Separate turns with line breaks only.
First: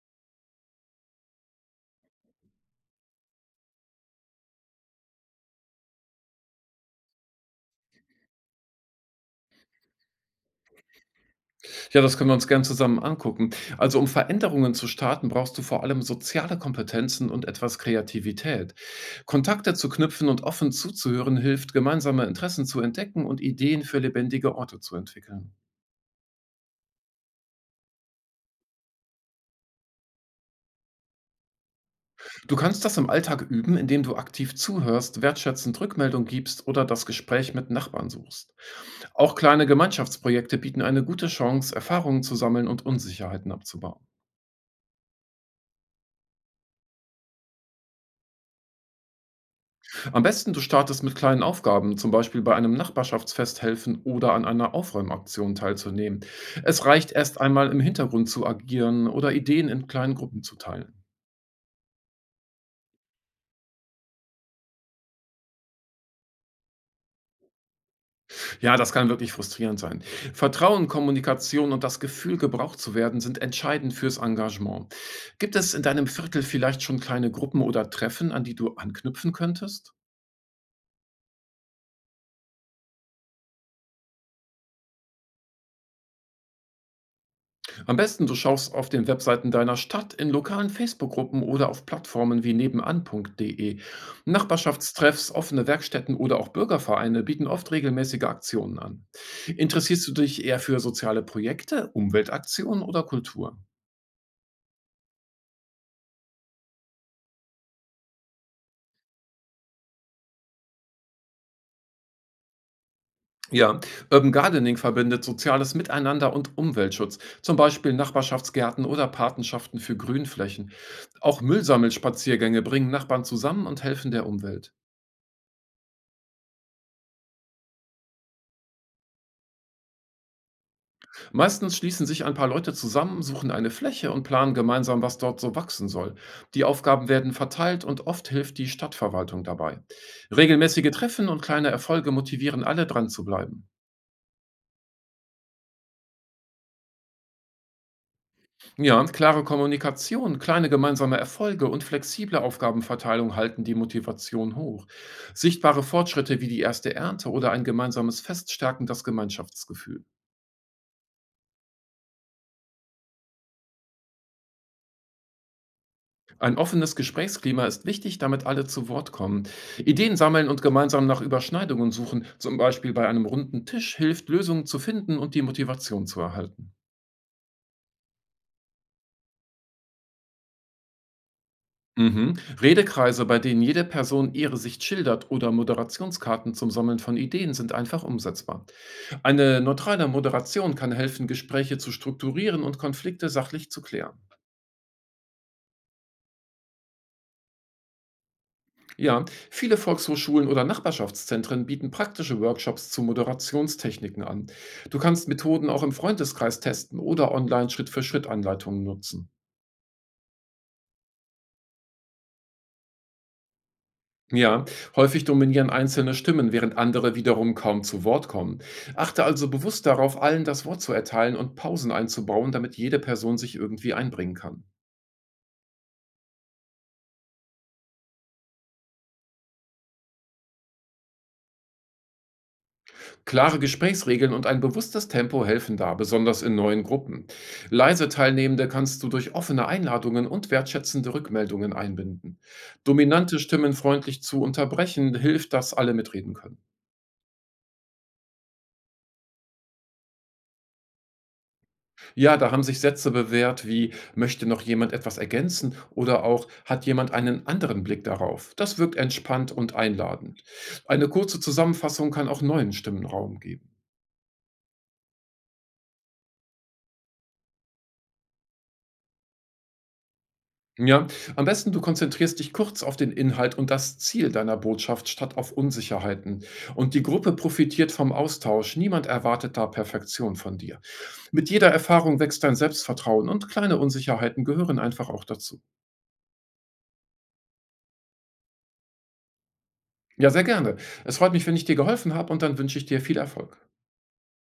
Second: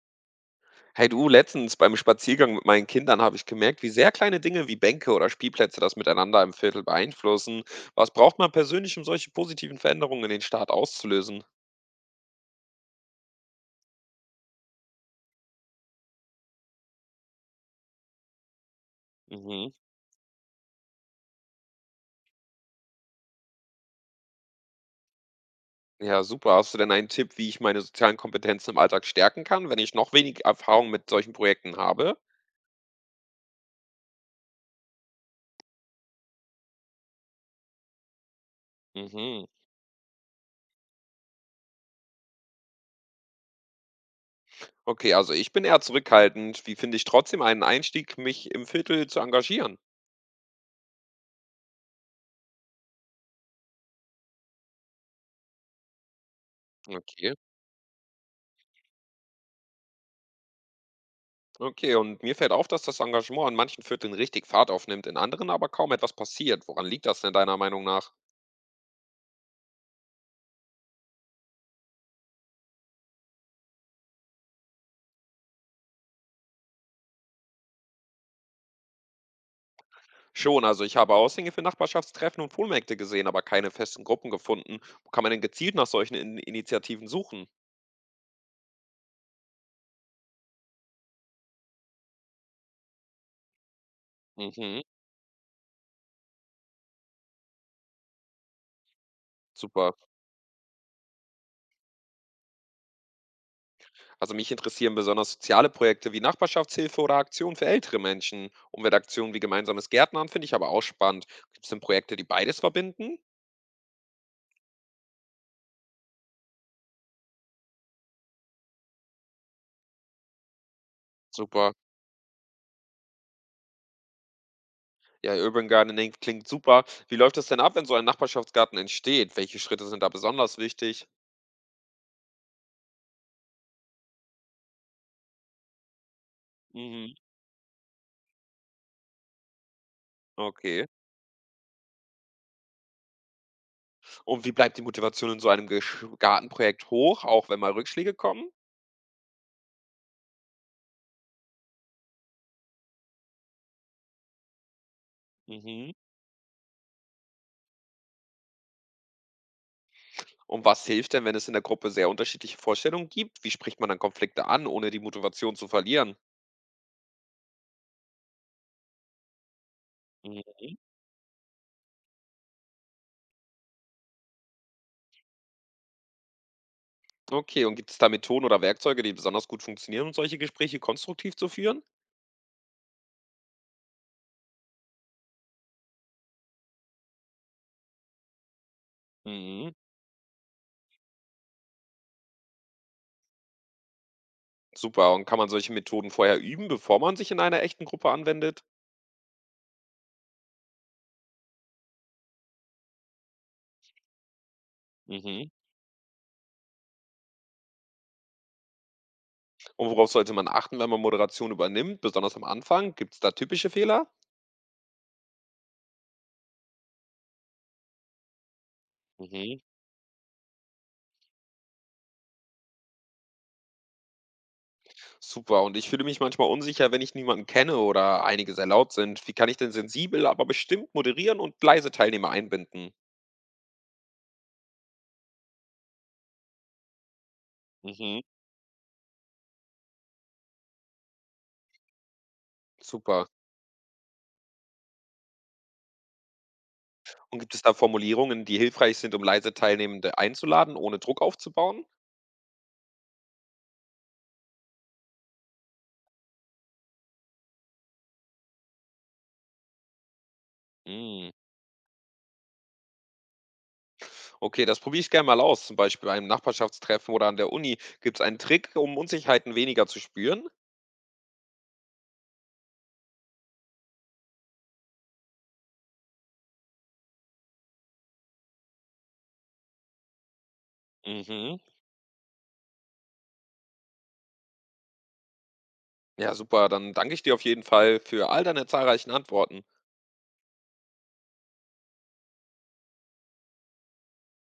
Hey du, letztens beim Spaziergang mit meinen Kindern habe ich gemerkt, wie sehr kleine Dinge wie Bänke oder Spielplätze das Miteinander im Viertel beeinflussen. Was braucht man persönlich, um solche positiven Veränderungen in den Staat auszulösen?
Ja, das können wir uns gern zusammen angucken. Also, um Veränderungen zu starten, brauchst du vor allem soziale Kompetenzen und etwas Kreativität. Kontakte
Mhm.
zu knüpfen und offen zuzuhören hilft, gemeinsame Interessen zu entdecken und Ideen für lebendige Orte zu entwickeln.
Ja, super. Hast du denn einen Tipp, wie ich meine sozialen Kompetenzen im Alltag stärken kann, wenn ich noch wenig Erfahrung mit solchen Projekten habe?
Du kannst das im Alltag üben, indem du aktiv zuhörst, wertschätzend Rückmeldung gibst oder das Gespräch mit Nachbarn suchst. Auch
Mhm.
kleine Gemeinschaftsprojekte bieten eine gute Chance, Erfahrungen zu sammeln und Unsicherheiten abzubauen.
Okay, also ich bin eher zurückhaltend. Wie finde ich trotzdem einen Einstieg, mich im Viertel zu engagieren?
Am besten, du startest mit kleinen Aufgaben, zum Beispiel bei einem Nachbarschaftsfest helfen oder an einer Aufräumaktion teilzunehmen. Es reicht
Okay.
erst einmal im Hintergrund zu agieren oder Ideen in kleinen Gruppen zu teilen.
Okay, und mir fällt auf, dass das Engagement in manchen Vierteln richtig Fahrt aufnimmt, in anderen aber kaum etwas passiert. Woran liegt das denn deiner Meinung nach?
Ja, das kann wirklich frustrierend sein. Vertrauen, Kommunikation und das Gefühl, gebraucht zu werden, sind entscheidend fürs Engagement. Gibt es in deinem Viertel vielleicht schon kleine Gruppen oder Treffen, an die du anknüpfen könntest?
Schon, also ich habe Aushänge für Nachbarschaftstreffen und Wohnmärkte gesehen, aber keine festen Gruppen gefunden. Wo kann man denn gezielt nach solchen in Initiativen suchen?
Am besten du schaust auf den Webseiten deiner Stadt, in lokalen Facebook-Gruppen oder auf Plattformen wie nebenan.de.
Mhm,
Nachbarschaftstreffs, offene Werkstätten oder auch Bürgervereine bieten oft regelmäßige Aktionen an.
super.
Interessierst du dich eher für soziale Projekte, Umweltaktionen oder Kultur?
Also mich interessieren besonders soziale Projekte wie Nachbarschaftshilfe oder Aktionen für ältere Menschen. Umweltaktionen wie gemeinsames Gärtnern finde ich aber auch spannend. Gibt es denn Projekte, die beides verbinden?
Ja, Urban Gardening verbindet soziales Miteinander und Umweltschutz, zum Beispiel Nachbarschaftsgärten oder Patenschaften für Grünflächen. Auch
Super.
Müllsammelspaziergänge bringen Nachbarn zusammen und helfen der Umwelt.
Ja, Urban Gardening klingt super. Wie läuft das denn ab, wenn so ein Nachbarschaftsgarten entsteht? Welche Schritte sind da besonders wichtig?
Meistens schließen sich ein paar Leute zusammen, suchen eine Fläche und planen gemeinsam, was dort so wachsen soll. Die Aufgaben
Mhm.
werden verteilt und oft hilft die Stadtverwaltung dabei.
Okay.
Regelmäßige Treffen und kleine Erfolge motivieren alle dran zu bleiben.
Und wie bleibt die Motivation in so einem Gesch Gartenprojekt hoch, auch wenn mal Rückschläge kommen?
Ja, und klare Kommunikation, kleine gemeinsame Erfolge und flexible Aufgabenverteilung halten die Motivation hoch. Sichtbare
Mhm.
Fortschritte wie die erste Ernte oder ein gemeinsames Fest stärken das Gemeinschaftsgefühl.
Und was hilft denn, wenn es in der Gruppe sehr unterschiedliche Vorstellungen gibt? Wie spricht man dann Konflikte an, ohne die Motivation zu verlieren?
Ein offenes Gesprächsklima ist wichtig, damit alle zu Wort kommen. Ideen sammeln und
Mhm.
gemeinsam nach Überschneidungen suchen, zum Beispiel bei einem runden Tisch, hilft, Lösungen zu finden und die Motivation zu erhalten.
Okay, und gibt es da Methoden oder Werkzeuge, die besonders gut funktionieren, um solche Gespräche konstruktiv zu führen?
Mhm. Redekreise, bei denen jede Person ihre Sicht schildert oder Moderationskarten zum Sammeln von Ideen sind einfach umsetzbar. Eine
Mhm.
neutrale Moderation kann helfen, Gespräche zu strukturieren und Konflikte sachlich zu klären.
Super. Und kann man solche Methoden vorher üben, bevor man sich in einer echten Gruppe anwendet?
Ja, viele Volkshochschulen oder Nachbarschaftszentren bieten praktische Workshops zu Moderationstechniken an. Du kannst
Mhm.
Methoden auch im Freundeskreis testen oder online Schritt für Schritt Anleitungen nutzen.
Und worauf sollte man achten, wenn man Moderation übernimmt? Besonders am Anfang? Gibt es da typische Fehler?
Ja, häufig dominieren einzelne Stimmen, während andere wiederum kaum zu Wort kommen. Achte also
Mhm.
bewusst darauf, allen das Wort zu erteilen und Pausen einzubauen, damit jede Person sich irgendwie einbringen kann.
Super. Und ich fühle mich manchmal unsicher, wenn ich niemanden kenne oder einige sehr laut sind. Wie kann ich denn sensibel, aber bestimmt moderieren und leise Teilnehmer einbinden?
Klare Gesprächsregeln und ein bewusstes Tempo helfen da, besonders in neuen Gruppen. Leise
Mhm.
Teilnehmende kannst du durch offene Einladungen und wertschätzende Rückmeldungen einbinden.
Super.
Dominante Stimmen freundlich zu unterbrechen hilft, dass alle mitreden können.
Und gibt es da Formulierungen, die hilfreich sind, um leise Teilnehmende einzuladen, ohne Druck aufzubauen?
Ja, da haben sich Sätze bewährt wie möchte noch jemand etwas ergänzen oder auch hat jemand einen anderen Blick darauf. Das wirkt entspannt und einladend. Eine
Mhm.
kurze Zusammenfassung kann auch neuen Stimmen Raum geben.
Okay, das probiere ich gerne mal aus. Zum Beispiel bei einem Nachbarschaftstreffen oder an der Uni. Gibt es einen Trick, um Unsicherheiten weniger zu spüren?
Ja, am besten du konzentrierst dich kurz auf den Inhalt und das Ziel deiner Botschaft statt auf Unsicherheiten. Und die Gruppe profitiert vom Austausch. Niemand erwartet da Perfektion von dir. Mit
Mhm.
jeder Erfahrung wächst dein Selbstvertrauen und kleine Unsicherheiten gehören einfach auch dazu.
Ja, super. Dann danke ich dir auf jeden Fall für all deine zahlreichen Antworten.
Ja, sehr gerne. Es freut mich, wenn ich dir geholfen habe und dann wünsche ich dir viel Erfolg.